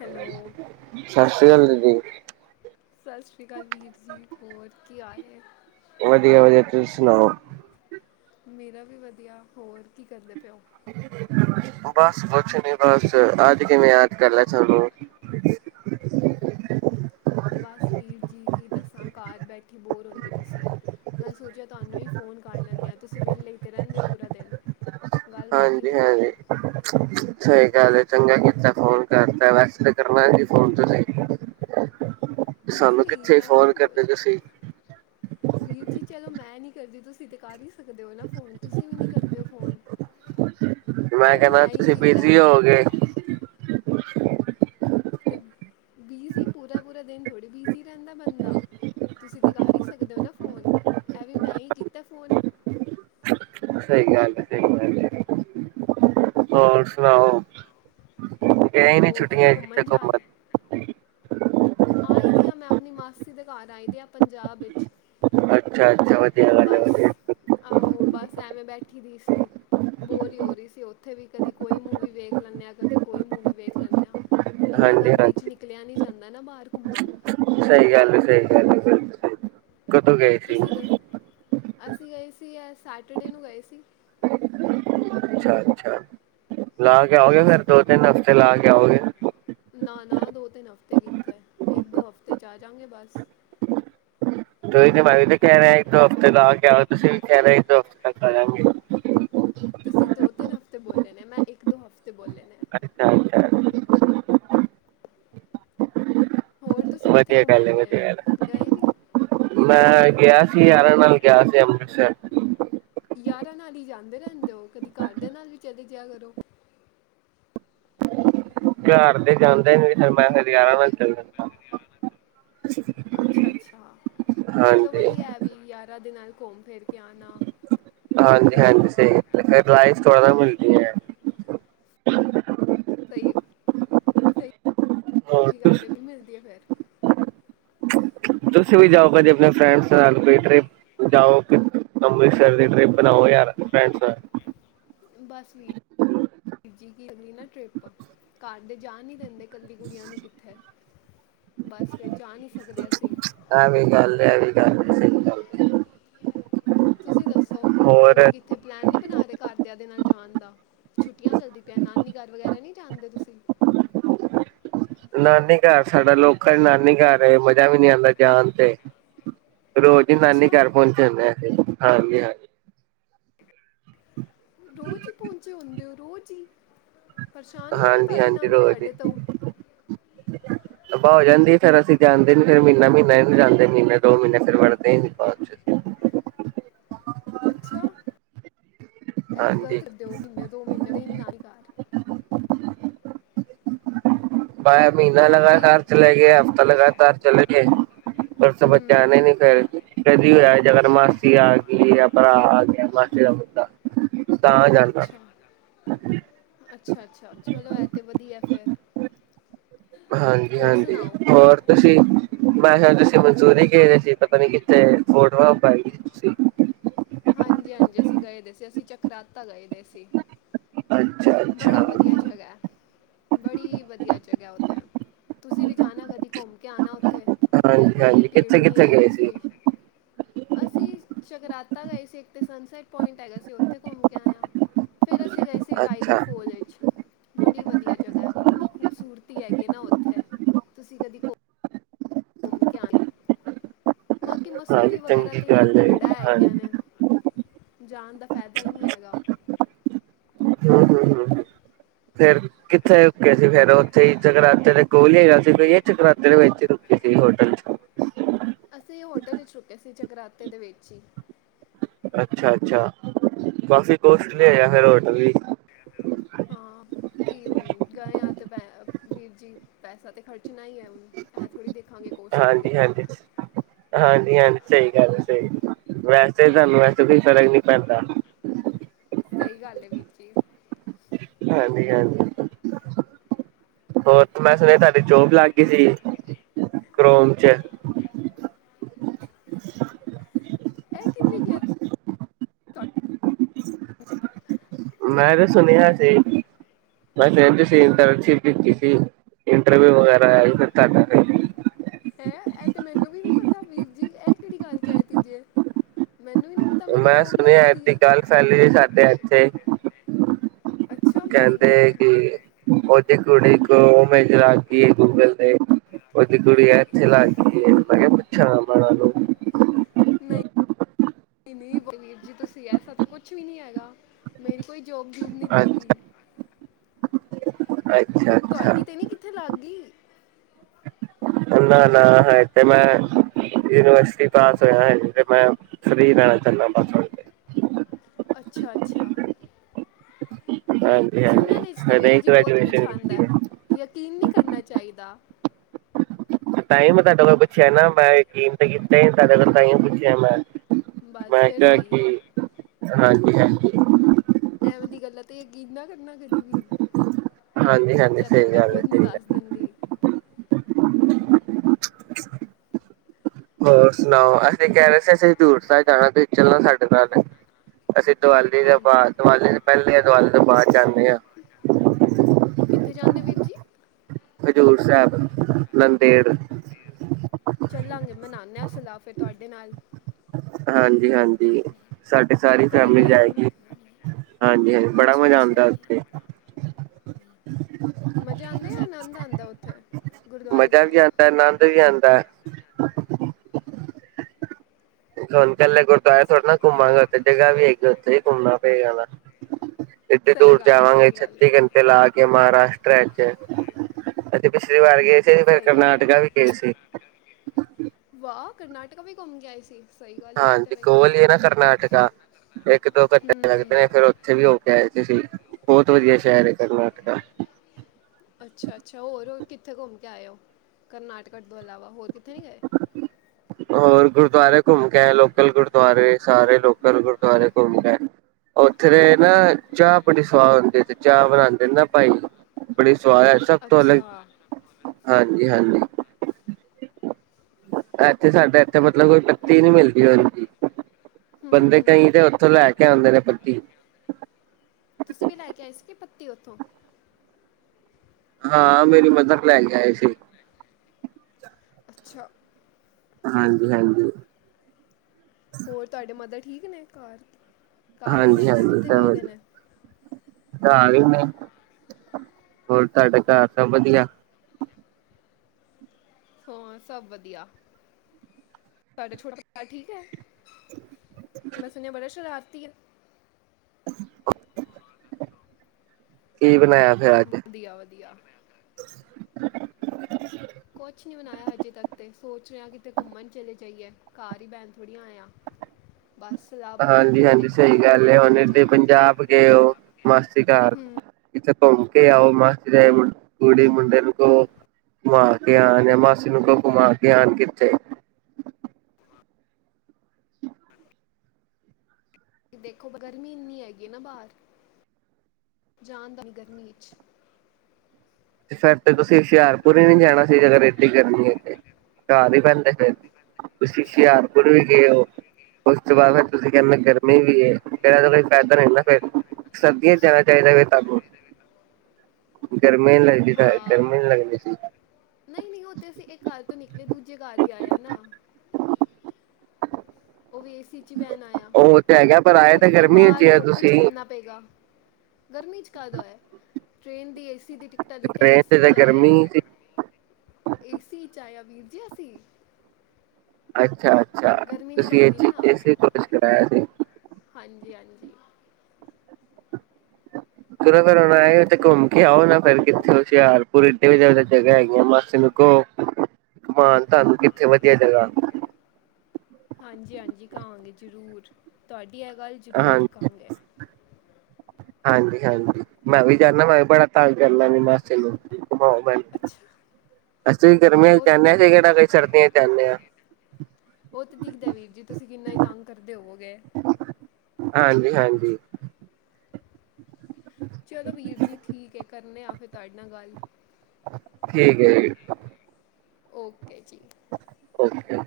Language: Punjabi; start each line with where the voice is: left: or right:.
left: ਹੈਲੋ
right: ਸਤਿ ਸ੍ਰੀ ਅਕਾਲ ਜੀ। ਦੇ
left: ਸਤਿ ਸ੍ਰੀ ਅਕਾਲ ਵੀਰ ਜੀ। ਹੋਰ, ਕੀ ਹਾਲ? ਹੈ
right: ਵਧੀਆ ਵਧੀਆ, ਤੁਸੀ ਸੁਣਾਓ?
left: ਮੇਰਾ ਵੀ ਵਧੀਆ, ਹੋਰ ਕੀ ਕਰਦੇ ਪਏ ਔ?
right: ਬਸ ਕੁਛ ਨੀ ਬਸ ਅੱਜ ਕਿਵੇਂ ਯਾਦ ਕਰ ਲਿਆ ਸਾਨੂੰ?
left: ਬਾਸ ਵੀਰ ਜੀ ਕੀ ਦੱਸਾਂ ਘਰ ਬੈਠੀ ਬੋਰ ਹੁੰਦੀ ਪਈ ਸੀ। ਮੈਂ ਸੋਚਿਆ ਤੁਹਾਨੂੰ ਈ ਫ਼ੋਨ ਕਰ ਲੈਂਨੀਂ ਆਂ, ਤੁਸੀਂ ਵੇਲੇ ਈ ਤੇ ਰਹਿੰਦੇ ਹੋ ਪੂਰਾ ਦਿਨ। ਗੱਲਬਾਤ ਹੀ ਹੋ
right: ਹਾਂਜੀ ਹਾਂ
left: ਜਾਏਗੀ
right: ਜੀ ਸਹੀ ਕਹਿ ਰਹੇ, ਚੰਗਾ ਕਿਤਾ। ਤਾ ਫੋਨ ਕਰਤਾ ਵੈਸੇ ਤੇ ਕਰਨਾ ਨਹੀ ਸੀ ਫੋਨ ਤੁਸੀਂ।
left: ਨਹੀਂ
right: ਸਾਨੂੰ
left: ਨਹੀਂ
right: ਕਿੱਥੇ
left: ਐਵੇ ਕਿਓ
right: ਫੋਨ
left: ਬੋਲ
right: ਕਰਦੇ
left: ਰਾਹੇ
right: ਤੁਸੀਂ
left: ਹੋ ਵੀਰ ਜੀ। ਚਲੋ ਮੈਂ ਨੀ ਕਰਦੀ ਤੁਸੀਂ ਤੇ ਕਰ ਹੀ ਸਕਦੇ। ਸਕਦੇ ਔ ਨਾ ਫੋਨ ਤੁਸੀਂ ਵੀ ਨੀ ਕਰਦੇ ਔ ਫੋਨ।
right: ਮੈਂ ਕਹਿੰਨਾ ਤੁਸੀਂ
left: ਕੀਤਾ
right: ਬਿਜੀ ਹੋਵੋਗੇ। [inaudible]
left: ਤੇ ਬਿੱਜੀ ਪੂਰਾ-ਪੂਰਾ ਦੇਨ ਥੋੜੀ ਬਿੱਜੀ ਰੈੰਦੈ ਬੰਦਾ, ਤੁਸੀਂ ਤੇ ਕਾਰ ਈ ਸਕਦੇ ਔ ਨਾ ਫੋਨ, ਐ ਵੀ ਮੈਂ ਈ ਕੀਤੈ ਫੋਨ।
right: ਸਹੀ ਗੱਲ ਏ, ਸਹੀ ਗੱਲ ਏ, ਹੋਰ ਸੁਣਾਓ? ਗਏ ਨੀ
left: ਹੋਰ
right: ਛੁੱਟੀਆਂ 'ਚ ਕਿੱਥੇ
left: ਘੁੰਮਣ ਜਾ ਰਹੇ
right: ਘੁੰਮਣ।
left: ਆਈ ਦੀ ਆ, ਮੈਂ ਅਪਣੀ ਮਾਸੀ ਦੇ ਘਰ ਆਈ ਦੀ ਆ, ਪੰਜਾਬ ਵਿੱਚ।
right: ਅੱਛਾ। ਅੱਛਾ ਵਧੀਆ
left: ਬਸ
right: [unintelligible]
left: ਆਹੋ, ਬਸ ਐਵੇਂ ਬੈਠੀ ਦੀ ਸੀ, ਬੋਰ ਹੀ ਹੋ ਰੀ ਸੀ, ਔਥੇ ਵੀ ਕਦੀ ਕੋਈ ਮੂਵੀ ਵੇਖ ਲੈਂਣੇ ਆਂ, ਕਦੀ ਕੋਈ ਮੂਵੀ ਵੇਖ ਲੈਂਣੇ ਆਂ। ਇੰਨੀ
right: ਹਾਂਜੀ
left: ਗਰਮੀ 'ਚ
right: ਹਾਂਜੀ
left: ਨਿਕਲਿਆ ਨੀ ਜਾਂਦਾ ਨਾ ਬਾਰ ਘੁੰਮਣ।
right: ਸਹੀ ਗੱਲ ਏ, ਸਹੀ ਗੱਲ ਏ ਸਹੀ, ਸਹੀ। ਕਦੋਂ ਗਏ ਸੀ?
left: ਤੁਸੀਂ ਦੱਸ ਅਸੀਂ ਗਏ ਸੀ, ਐ ਸੈਟਰਡੇ ਨੂੰ ਗਏ ਸੀ।
right: ਅੱਛਾ-ਅੱਛਾ। ਲਾ ਕੇ ਆਓਗੇ,
left: ਤੁਸ
right: ਫੇਰ ਦੋ ਤਿੰਨ ਹਫ਼ਤੇ ਲਾ ਕੇ। ਆਉਗੇ ਨਾ।
left: ਨਾ, ਨਾ ਦੋ ਤਿੰਨ ਹਫ਼ਤੇ ਕਿੱਥੇ, ਏਕ ਦੋ ਹਫ਼ਤੇ 'ਚ ਆ ਜਾਂਗੇ ਬੱਸ।
right: ਤੁਈ ਤੇ ਮੈਂ ਵੀ ਤੇ ਕੈ ਰਿਆ, ਇੱਕ ਦੋ ਹਫ਼ਤੇ ਲਾ ਕੇ ਆਔ ਤੁਸੀਂ ਵੀ ਕੈ ਰੇ ਇੱਕ ਦੋ ਹਫ਼ਤੇ ਤੱਕ ਆ ਜਾਗੇ।
left: ਤੁਸੀਂ ਦੋ ਤਿੰਨ ਹਫ ਤੇ ਬੋਲੇ ਨੇ, ਮੈਂ ਇੱਕ ਦੋ ਹਫ਼ਤੇ ਬੋਲੇ ਨੇ।
right: ਅੱਛਾ ਅੱਛਾ
left: ਹੋਰ ਤੁਸੀਂ ਕਿੱਥੇ
right: ਵਧੀਆ ਗੱਲ,
left: ਘੁੰਮਣ ਗਏ ਹੋ
right: ਵਧੀਆ
left: ਗਏ
right: ਗੱਲ,
left: ਨਹੀਂ ਕਿੱਥੇ
right: ਮੈਂ
left: ਘੁੰਮਣ
right: ਗਿਆ ਸੀ ਯਾਰਾਂ ਨਾਲ ਗਿਆ ਸੀ। ਅੰਮ੍ਰਿਤਸਰ।
left: ਯਾਰਾਂ ਨਾਲ ਹੀ ਜਾਂਦੇ ਰਹਿੰਦੇ ਹੋ, ਕਦੀ ਘਰ ਦੇ ਨਾਲ ਵੀ ਚਲ ਜਾਈਏ ਕਰੋ।
right: ਘਰ ਦੇ ਜਾਂਦਾ ਹੀ ਨਹੀਂ, ਫੇਰ ਮੈਂ ਯਾਰਾਂ ਨਾਲ ਚੱਲ ਜਾਣਾ।
left: ਅੱਛਾ-ਅੱਛਾ, ਚਲੋ
right: ਹਾਂਜੀ
left: ਵਧੀਆ ਐ ਵੀ ਯਾਰ। ਸਾਡੇ ਨਾਲ ਘੁੰਮ ਫਿਰ ਕੇ ਆਉਣਾ।
right: ਹਾਂਜੀ-ਹਾਂਜੀ, ਸਹੀ ਗੱਲ ਹੈ ਫੇਰ ਲਾਈ ਥੋੜਾ। ਬੋਲਦੀ ਹੈ।
left: ਸਹੀ।
right: ਹੋਰ
left: ਦੀ ਗੱਲ ਇਹ ਵੀ ਮਿਲਦੀ ਹੈ ਫਿਰ।
right: ਤੁਸੀਂ ਵੀ ਜਾਓ ਕਦੇ ਆਪਣੇ ਫਰੈਂਡਸ ਨਾਲ, ਕੋਈ ਟ੍ਰਿਪ ਜਾਓ, ਅੰਮ੍ਰਿਤਸਰ ਦੀ ਟ੍ਰਿਪ ਬਣਾਓ ਯਾਰ ਫਰੈਂਡਜ ਨਾਲ।
left: ਬਸ ਵੀਰ ਜੀ, ਕਿਹੜੀ ਨਾ ਟ੍ਰਿਪ ਘਰ ਦੇ ਜਾਣ ਨੀ ਦਿੰਦੇ ਇਕੱਲੀ ਕੁੜੀਆਂ ਨੂੰ, ਕਿੱਥੇ ਬਸ ਵਿੱਚ ਆ ਨਹੀਂ ਸਕਦੇ ਅਸੀਂ।
right: ਐ ਵੀ ਗੱਲ ਹੈ, ਐ ਵੀ ਗੱਲ ਹੈ, ਸਹੀ ਗੱਲ ਹੈ।
left: ਤੁਸੀਂ ਦੱਸੋ? ਹੋਰ ਕਿੱਥੇ ਪਲੈਨ ਨਹੀਂ ਬਣਾ ਰਹੇ? ਘਰਦਿਆਂ ਦੇ ਨਾਲ ਜਾਣ ਦਾ, ਛੁੱਟੀਆਂ ਚੱਲਦੀ ਪਿਆ ਨਾਨੀ ਘਰ ਵਗੈਰਾ ਨਹੀਂ ਜਾਦੇ ਤੁਸੀਂ।
right: ਨਾਨੀ ਘਰ, ਸਾਡਾ ਲੋਕਲ ਨਾਨੀ ਘਰ ਏ, ਮਜਾ ਵੀ ਨੀ ਆਉਂਦਾ ਜਾਣ ਤੇ। ਰੋਜ਼ ਹੀ ਨਾਨੀ
left: ਅੱਛਾ
right: ਘਰ ਪਹੁੰਚਾ ਹੁਣਾ। ਤੇ ਹਾਂਜੀ-ਹਾਂਜੀ।
left: ਰੋਜ਼ ਹੀ ਪਹੁੰਚੇ ਹੁੰਦੇ ਹੋ ਰੋਜ਼ ਹੀ। ਪਰੇਸ਼ਾਨ ਨੀ ਹੁੰਦੇ
right: ਹਾਂਜੀ
left: ਤੁਹਾਡੀ
right: ਹਾਂਜੀ
left: ਨਾਨੀ
right: ਰੋਜ਼
left: ਤੁਹਾਡੇ ਤੋਂ?
right: ਦਫ਼ਾ ਹੋ ਜਾਂਦੀ ਫੇਰ ਅਸੀਂ ਜਾਂਦੇ ਨਹੀਂ ਫਿਰ ਮਹੀਨਾ ਮਹੀਨਾ ਹੀ ਜਾਂਦੇ ਮਹੀਨੇ ਦੋ ਮਹੀਨੇ ਫਿਰ ਵੜਦੇ ਨਹੀਂ ਬਾਅਦ 'ਚ।
left: ਅੱਛਾ। ਇਹ ਤੇ
right: ਹਾਂਜੀ
left: ਗਲਤ ਕਰਦੇਓ ਹੋ ਮਹੀਨੇ ਦੋ ਮਹੀਨੇ। ਨੇੜੇ ਨੇ ਨਾਨਕੇ ਘਰ?
right: ਭਾਇਆ ਮਹੀਨਾ
left: ਹਫਤੇ
right: ਲਗਾਤਾਰ ਚਲੇ ਗਏ ਹਫ਼ਤਾ ਲਗਾਤਾਰ ਚਲੇ ਗਏ ਪਰਸੋਂ ਬੱਚਿਆ
left: ਹੂੰ
right: ਆਣੇ ਨੀ ਫੇਰ ਕਦੀ ਹੋਇਆ ਜੇਗਰ ਮਾਸੀ ਆ ਗਈ ਭਰਾ ਆ ਗਿਆ। ਜਿਹੜਾ ਬੰਦਾ। ਤਾਂ ਜਾਂਦਾ।
left: ਅੱਛਾ ਅੱਛਾ ਅੱਛਾ ਚਲੋ ਐ ਤੇ ਵਧੀਆ ਫੇਰ।
right: ਹਾਂਜੀ ਹਾਂਜੀ ਹੋਰ ਤੁਸੀਂ ਮੈਂ ਕਿਹਾ ਤੁਸੀਂ ਮਨਸੂਰੀ ਗਏ ਹੋਏ ਸੀ। ਪਤਾ ਨਹੀਂ ਕਿੱਥੇ ਫੋਟੋਆਂ ਪਾਈ ਸੀ ਤੁਸੀਂ?
left: ਹਾਂਜੀ ਹਾਂਜੀ ਅਸੀਂ ਗਏ ਦੇ ਸੀ ਅਸੀਂ ਚਕਰਾਤਾ ਗਏ ਹੋਏ ਸੀ। ਬੜਾ
right: ਅੱਛਾ-ਅੱਛਾ
left: ਵਧੀਆ ਜਗਾ ਹੈ। ਬੜੀ ਵਧੀਆ ਜਗ੍ਹਾ ਉੱਥੇ ਤੁਸੀਂ ਵੀ ਜਾਣਾ ਕਦੀ ਘੁੰਮ ਕੇ ਆਉਣਾ ਉੱਥੇ? ਬਿਲਕੁਲ ਵੀ
right: ਹਾਂਜੀ-ਹਾਂਜੀ
left: ਭੀੜ ਨੀਂ
right: ਕਿੱਥੇ-ਕਿੱਥੇ
left: ਹੈਗੀ
right: ਗਏ
left: ਸੀ? ਅਸੀਂ ਚਕਰਾਤਾ ਗਏ ਸੀ ਇੱਕ ਤੇ ਸਨਸੈਟ ਪੁਆਇੰਟ ਹੈਗਾ ਸੀ ਉੱਥੇ ਘੁੰਮ ਕੇ ਆਇਆ ਫੇਰ ਅਸੀਂ ਗਏ ਸੀ। ਟਾਈਗਰ
right: ਅੱਛਾ
left: ਫੋਲ 'ਚ। ਬੜੀ ਵਧੀਆ ਜਗ੍ਹਾ ਇੰਨੀ ਖੂਬਸੂਰਤੀ ਹੈਗੀ ਨਾ ਉੱਥੇ ਤੁਸੀਂ ਕਦੀ। ਘੁੰਮ ਕੇ ਆਇਆ। ਬਾਕੀ ਮਸੂਰੀ
right: ਹਾਂਜੀ
left: ਵਗੈਰਾ
right: ਚੰਗੀ
left: ਤੇ ਇੰਨੀ
right: ਗੱਲ ਏ
left: ਭੀੜਾਂ ਹੈਗੀਆਂ
right: ਹਾਂਜੀ
left: ਨੇ ਜਾਣ ਦਾ ਫਾਇਦਾ ਹੀ ਨਹੀਂ ਹੈਗਾ।
right: ਹੂੰ-ਹੂੰ-ਹੂੰ। ਫੇਰ ਕਿੱਥੇ ਰੁਕੇ ਸੀ ਫੇਰ ਉੱਥੇ ਹੀ ਚਕਰਾਤੇ ਦੇ ਕੋਲ ਸੀ ਚਕਰਾਤੇ ਦੇ ਵਿੱਚ ਹੀ ਰੁਕੀ ਸੀ ਹੋਟਲ ਚ?
left: ਟ ਰੁਕਿਆ ਸੀ ਚਕਰਾਤੇ ਦੇ ਵਿੱਚ ਹੀ।
right: ਅੱਛਾ ਅੱਛਾ ਕਾਫੀ ਕੋਸਟਲੀ ਹੈ ਹੋਇਆ ਫਿਰ ਹੋਟਲ ਵੀ?
left: ਹਾਂ ਕੀ ਹੁ ਗਏ ਹ ਤੇ ਪੈ ਵੀਰ ਜੀ ਪੈਸਾ ਤੇ ਖਰਚਣਾ ਹੀ ਹੈ ਇਹ ਥੋੜ੍ਹੀ ਦੇਖ
right: ਹਾਂਜੀ ਹਾਂਜੀ ਹਾਂਜੀ ਹਾਂਜੀ। ਸਹੀ ਗੱਲ ਹੈ ਸਹੀ ਵੈਸੇ ਤੁਹਾਨੂੰ ਵੈਸੇ ਕੋਈ ਫ਼ਰਕ ਨਹੀਂ ਪੈਂਦਾ।
left: ਸਹੀ ਗੱਲ ਹੈ ਵੀਰ ਜੀ।
right: ਹਾਂਜੀ ਹਾਂਜੀ। ਹੋਰ ਮੈਂ ਸੁਣਿਆ ਤੁਹਾਡੀ ਜੋਬ ਲੱਗ ਗਈ ਸੀ ਕਰੋਮ ਚ
left: ਇਹ ਕਿੰਨੇ ਕਿਹਾ
right: [unintelligible]
left: ਹੈ ਇਹ ਤੇ ਮੈਨੂੰ ਵੀ ਨੀ ਪਤਾ ਵੀਰ ਜੀ ਇਹ ਕਿਹੜੀ ਗੱਲ ਕਹਿ ਤੀਜੇ ਮੈਨੂੰ ਵੀ ਨੀ
right: ਮੈਂ ਸੁਣਿਆ ਇਏ ਦੀ ਗੱਲ ਫੈਲੀ ਦੀ ਸਾਡੇ ਇੱਥੇ
left: ਅੱਛਾ ਬੜੀ
right: ਕਹਿੰਦੇ
left: ਗਲਤ
right: ਕਿ ਉਹ ਜੇ [unintelligible]
left: ਨਹੀਂ ਨਹੀਂ ਬਲਬੀਰ ਜੀ ਤੁਸੀਂ ਐਸਾ ਤੇ ਕੁਛ ਵੀ ਨਹੀਂ ਹੈਗਾ ਮੇਰੀ ਕੋਈ ਜੋਬ ਜੂਬ ਨੀ ਲੱਗੀ।
right: ਅੱਛਾ, ਅੱਛਾ-ਅੱਛਾ
left: ਤੁਹਾਡੀ ਤੇ ਨੀ ਕਿੱਥੇ ਲੱਗ ਗਈ।
right: ਨਾ ਨਾ ਇਥੇ ਮੈਂ ਯੂਨੀਵਰਸਿਟੀ ਪਾਸ ਹੋਇਆ ਹਜੇ ਤੇ ਮੈਂ
left: ਅੱਛਾ ਅੱਛਾ।
right: ਹਾਂਜੀ ਹਾਂਜੀ
left: ਸੁਣਨ ਵਿੱਚ ਤੇ
right: ਮੈਂ ਗ੍ਰੈਜੂਏਸ਼ਨ ਕੀਤੀ ਹੈ।
left: ਕਲੀਨ ਨਹੀਂ ਕਰਨਾ ਚਾਹੀਦਾ।
right: ਤਾਹੀ ਮੈਂ ਤੁਹਾਡੇ ਕੋਲ ਪੁੱਛਿਆ ਨਾ ਮੈਂ ਯਕੀਨ ਤੇ ਕੀਤਾ ਹੀ ਨਹੀਂ ਤਾਂਹੀ ਤੁਹਾਡੇ ਕੋਲ ਤਾਹੀਓਂ ਪੁੱਛਿਆ ਮੈਂ
left: ਬਸ
right: ਮੈਂ
left: ਫਿਰ
right: ਕਿਹਾ
left: ਸਹੀ ਹੈ
right: ਕਿ ਹਾਂਜੀ। [unintelligible]
left: ਐਵੇਂ ਦੀ ਗੱਲਾਂ ਤੇ ਯਕੀਨ ਨਾ ਕਰਨਾ ਕਦੀ ਵੀ।
right: ਹਾਂਜੀ ਹਾਂਜੀ
left: ਜਦ
right: ਸਹੀ
left: ਤੱਕ ਮੈਂ
right: ਗੱਲ ਹੈ
left: ਖੁਦ
right: ਸਹੀ
left: ਨਹੀਂ ਦੱਸ ਦਿੰਦੀ
right: ਗੱਲ। ਹੋਰ ਸੁਣਾਓ ਅਸੀਂ ਕਹਿ ਰਹੇ ਸੀ ਅਸੀਂ ਹਜ਼ੂਰ ਸਾਹਿਬ ਜਾਣਾ ਤੇ ਚੱਲਣਾ ਸਾਡੇ ਨਾਲ ਅਸੀਂ ਦੀਵਾਲੀ ਦੇ
left: ਹਾਂਜੀ
right: ਬਾਅਦ ਦੀਵਾਲੀ ਦੇ ਪਹਿਲੇ ਦੀਵਾਲੀ ਤੋਂ ਬਾਅਦ ਜਾਂਦੇ ਹਾਂ।
left: ਕਿੱਥੇ ਜਾਂਦੇ ਵੀਰ ਜੀ।
right: ਹਜ਼ੂਰ ਸਾਹਿਬ ਨੰਦੇੜ।
left: ਚੱਲਾਂਗੇ ਬਣਾਨੇ ਆ ਸਲਾਹ ਫਿਰ ਤੁਹਾਡੇ ਨਾਲ।
right: ਹਾਂਜੀ। ਹਾਂਜੀ ਹਾਂਜੀ ਸਾਡੀ ਸਾਰੀ
left: ਕਦੀ
right: ਫੈਮਲੀ
left: ਗਏ ਨਹੀਂ
right: ਜਾਏਗੀ
left: ਨਾ
right: ਹਾਂਜੀ ਹਾਂਜੀ ਬੜਾ ਮਜ਼ਾ ਆਉਂਦਾ ਉੱਥੇ।
left: ਮਜਾ ਆਉਂਦਾ ਜਾਂ ਆਨੰਦ ਆਉਂਦਾ ਉੱਥੇ? ਗੁਰਦੁਆਰੇ
right: ਮਜਾ ਵੀ
left: ਸਾਹਿਬ
right: ਆਉਂਦਾ ਏ, ਆਨੰਦ ਵੀ ਆਉਂਦਾ ਏ। [inaudible] [unintelligible] ਇਕੱਲੇ ਗੁਰਦੁਆਰੇ
left: ਅੱਛਾ
right: ਥੋੜੀ ਨਾ ਘੁੰਮਾਂਗਾ, ਉੱਥੇ ਜਗਾਹ ਵੀ ਹੈਗੀ ਉੱਥੇ ਵੀ ਘੁੰਮਨਾ ਪਏਗਾ ਨਾ। ਇਡੀ
left: ਸਹੀ
right: ਦੂਰ
left: ਗੱਲ ਹੈ
right: ਜਾਵਾਂਗੇਂ ਈ
left: ਸਹੀ ਗੱਲ
right: ਛੱਤੀ
left: ਹੈ
right: ਘੰਟੇ ਲਾ ਕੇ ਮਹਾਰਾਸ਼ਟਰਾ ਚ। ਮੈਂ ਤੇ ਪਿਛਲੀ ਵਾਰੀ [unintelligible]
left: ਸਹੀ ਗੱਲ ਹੈ
right: ਕਰਨਾਟਕਾ ਵੀ ਗਏ ਸੀ।
left: ਵਾਹ ਕਰਨਾਟਕਾ ਵੀ ਘੁੰਮ ਕੇ ਆਏ ਸੀ। ਸਹੀ ਗੱਲ ਹੈ ਤੇ
right: ਹਾਂਜੀ
left: ਬਈ
right: ਕੋਲ ਹੀ ਏ ਨਾ ਕਰਨਾਟਕਾ ਇੱਕ ਦੋ ਘੰਟੇ ਲੱਗਦੇ
left: ਹੂੰ
right: ਨੇ ਫਿਰ ਉੱਥੇ ਵੀ ਹੋ ਕੇ ਆਏ ਸੀ ਅਸੀਂ, ਬਹੁਤ ਵਧੀਆ ਸ਼ਹਿਰ ਹੈ ਕਰਨਾਟਕਾ।
left: ਅੱਛਾ-ਅੱਛਾ ਹੋਰ ਕਿੱਥੇ ਘੁੰਮ ਕੇ ਆਏ ਹੋ, ਕਰਨਾਟਕਾ ਤੋਂ ਇਲਾਵਾ ਹੋਰ ਕਿੱਥੇ ਨੀ ਗਏ।
right: ਹੋਰ ਗੁਰਦੁਆਰੇ ਘੁੰਮ ਕੇ ਆਏ, ਲੋਕਲ ਗੁਰਦੁਆਰੇ ਸਾਰੇ ਲੋਕਲ ਗੁਰਦੁਆਰੇ ਘੁੰਮ ਕੇ, ਉੱਥੇ ਦੀ ਨਾ ਚਾਹ ਬੜੀ ਸੁਆਦ ਹੁੰਦੀ, ਤੇ ਚਾਹ ਬਣਾਉਂਦੇ ਨੇ ਨਾ ਭਾਈ ਬੜੀ ਸੁਆਦ ਹੈ, ਸਭ ਤੋ ਅਲੱਗ
left: ਅੱਛਾ
right: ਹਾਂਜੀ-ਹਾਂਜੀ। ਇੱਥੇ ਸਾਡਾ, ਇੱਥੇ ਮਤਲਬ ਓਹ ਪੱਤੀ ਨੀ ਮਿਲਦੀ ਇਹੋ ਜਿਹੀ।
left: ਹੂੰ
right: ਬੰਦੇ
left: ਹੂੰ
right: ਕਈ ਤੇ ਉੱਥੋ ਲੈ ਕੇ ਆਉਂਦੇ ਨੇ ਪੱਤੀ। [inaudible]
left: ਤੁਸੀ ਵੀ ਲਏ ਕੇ ਆਏ ਸੀ ਕੀ ਪੱਤੇ ਉੱਥੋਂ?
right: ਹਾਂ ਮੇਰੀ ਮਦਰ ਲੇ ਕੇ ਆਏ ਸੀ।
left: ਅੱਛਾ,
right: ਹਾਂਜੀ-ਹਾਂਜੀ,
left: ਹੋਰ ਤੁਹਾਡੇ ਮਦਰ ਠੀਕ ਨੇ ਘਰ? ਘਰ ਹੀ ਨੇ ਜਾਂ ਕਿੱਥੇ ਗਏ ਦੇ
right: ਹਾਂਜੀ-ਹਾਂਜੀ,
left: ਨੇ
right: ਘਰ ਹੀ ਨੇ, ਹੋਰ ਤੁਹਾਡੇ ਘਰ ਸਭ ਵਧੀਆ?
left: ਹਾਂ ਸਭ ਵਧੀਆ, ਤੁਹਾਡਾ ਛੋਟਾ [inaudible] ਠੀਕ ਏ। ਮੈਂ ਸੁਣਿਆ ਬੜਾ ਸ਼ਰਾਰ ਤੀ
right: [inaudible] ਫਿਰ ਬਣਾਇਆ ਅੱਜ
left: ਵਧੀਆ-ਵਧੀਆ।
right: [inaudible]
left: ਕੁਛ ਨੀ ਬਨਾਇਆ ਹਜੇ ਤੱਕ ਤੇ, ਸੋਚ ਰਹੀ ਹਾਂ ਕਿਤੇ ਘੁੰਮਣ ਚਲੇ ਜਾਈਏ, ਘਰ ਹੀ ਬੈਨ ਥੋੜ੍ਹੀ ਆਇਆਂ।
right: ਹਾਂਜੀ-ਹਾਂਜੀ ਸਹੀ ਗੱਲ
left: ਆ
right: ਏ
left: ਕਿ
right: ਹੁਨ
left: ਨਹੀਂ
right: ਇਹਡੇ
left: ਜਾਂਦੇ
right: ਪੰਜਾਬ ਗਏ ਹੋ ਮਾਸੀ ਘਰ,
left: ਹੂੰ
right: ਕਿਤੇ ਘੁੰਮ ਕੇ ਆਓ ਨਾ। ਜਾ ਫਿਰ ਕੁੜੀ ਮੁੰਡੇ ਨੂੰ ਕਹੋ ਘੁਮਾ ਕੇ ਆ, ਜਾ ਮਾਸੀ ਨੂੰ ਕਹੋ ਘੁਮਾ ਕੇ ਆਨ ਕਿੱਤੇ।
left: ਦੇਖੋ ਤੇ ਗਰਮੀ ਇੰਹਨੀ ਹੈਗੀ ਏ ਨਾ ਬਾਹਰ, ਜਾਨ ਦਾ ਨੀ ਗਰਮੀ ਚ।
right: ਤੇ ਫਿਰ ਤੇ ਤੁਸੀ ਹੁਸ਼ਿਆਰਪੁਰ ਵੀ ਨੀ ਜਾਣਾ ਸੀ ਅਗਰ ਇਹਡੀ ਗਰਮੀ ਹੈ ਤੇ, ਘਰ ਹੀ ਰਹਿੰਦੇ ਫਿਰ। ਤੁਸੀ ਹੁਸ਼ਿਆਰਪੁਰ ਵੀ ਗਏ ਹੋ, ਉਸ ਤੋਂ ਬਾਅਦ ਫਿਰ ਤੁਸੀ ਕਹਿੰਨੇਂ ਹੋ ਗਰਮੀ ਵੀ ਹੈ, ਇਹਦਾ ਕੋਈ ਫਾਇਦਾ ਨੀ ਨਾ ਫੇਰ ਸਰਦੀਆ ਚ ਜਾਣਾ ਚਾਹੀਦਾ ਫਿਰ ਤੁਹਾਨੂੰ, [unintelligible]
left: ਹਾਂ
right: ਗਰਮੀ ਨੀ ਲੱਗਣੀ ਸੀ
left: ਨਹੀ-ਨਹੀ ਉਹ ਤੇ ਅਸੀ ਇੱਕ ਘਰ ਤੋਂ ਨਿਕਲੇ ਦੂਜੇ ਘਰ ਹੀ ਆਇਆ ਨਾ ਉਹ ਵੀ ਏਸੀ ਚ ਹੀ ਬੈਣ ਆਇਆ
right: ਉਹ ਤੇ ਹੈਗਾ ਪਰ ਆਏ
left: ਉਹ
right: ਤਾਂ
left: ਤੇ ਫਿਰ
right: ਗਰਮੀ
left: ਬਾਹਰ
right: ਹੀ ਆ
left: ਧੁੱਪ ਚ
right: ਤੁਸੀਂ
left: ਘੁੰਮਣਾ ਪਏਗਾ ਗਰਮੀ ਚ' ਕਦ ਆਏ ਆ ਟ੍ਰੇਨ ਦੀ ਏਸੀ ਦੀ ਟਿਕਟਾਂ ਲਿਤੀਆ
right: ਟ੍ਰੇਨ ਤੇ
left: ਏਸੀ
right: ਤਾਂ
left: ਚ' ਏਸੀ
right: ਗਰਮੀ ਸੀ
left: ਚ ਆਏ ਆ। ਵੀਰ ਜੀ ਅਸੀ
right: ਅੱਛਾ, ਅੱਛਾ-ਅੱਛਾ ਤੁਸੀ
left: ਲੱਗਦੀ ਨਾ
right: ਏਸੀ ਕੋਚ ਕਰਾਇਆ ਸੀ।
left: ਹਾਂਜੀ ਹਾਂਜੀ
right: ਚਲੋ ਫਿਰ ਹੁਣ ਆਏ ਤੇ ਘੁੰਮ ਕੇ ਆਓ ਨਾ ਫਿਰ ਕਿੱਥੇ ਹੁਸ਼ਿਆਰਪੁਰ ਇਤਨੀ ਜਗ੍ਹਾ ਹੈਗੀਆਂ ਮਾਸੀ ਨੂੰ ਕਹੋ ਘੁਮਾਣ ਤੁਹਾਨੂੰ ਕਿੱਥੇ ਵਧੀਆ ਜਗ੍ਹਾ
left: ਹਾਂਜੀ-ਹਾਂਜੀ ਕਹਾਂਗੇ ਜਰੂਰ ਤੁਹਾਡੀ ਇਹ ਗੱਲ ਜ਼ਰੂਰ ਕਾਂਗੀ।
right: ਹਾਂਜੀ-ਹਾਂਜੀ ਮੈਂ ਵੀ ਜਾਂਦਾ ਮੈਂ ਵੀ ਬੜਾ ਤੰਗ ਕਰਨਾ ਮਾਸੀ ਨੂੰ [unintelligible]
left: ਅੱਛਾ
right: ਅਸੀ ਗਰਮੀ ਹੈ
left: ਉਹ ਤਾਂ
right: ਜਾਨੇ
left: ਦਿਖ
right: ਸੀ ਕਿਹੜਾ ਸਰਦੀ ਵਿਚ ਜਾਨੇ ਆ
left: ਉਹ ਤਾਂ ਦਿਖਦਾ ਵੀਰ ਜੀ ਤੁਸੀਂ ਕਿੰਨਾ ਹੀ ਤੰਗ ਕਰਦੇ ਹੋਵੋਗੇ
right: ਹਾਂਜੀ-ਹਾਂਜੀ,
left: ਚਲੋ ਵੀਰ ਜੀ ਠੀਕ ਹੈ ਕਰਨੇ ਆ ਫਿਰ ਤੁਹਾਡੇ ਨਾਲ ਗੱਲ
right: ਠੀਕ ਹੈ। ਜੀ-
left: ਓਕੇ ਜੀ
right: ਓਕੇ-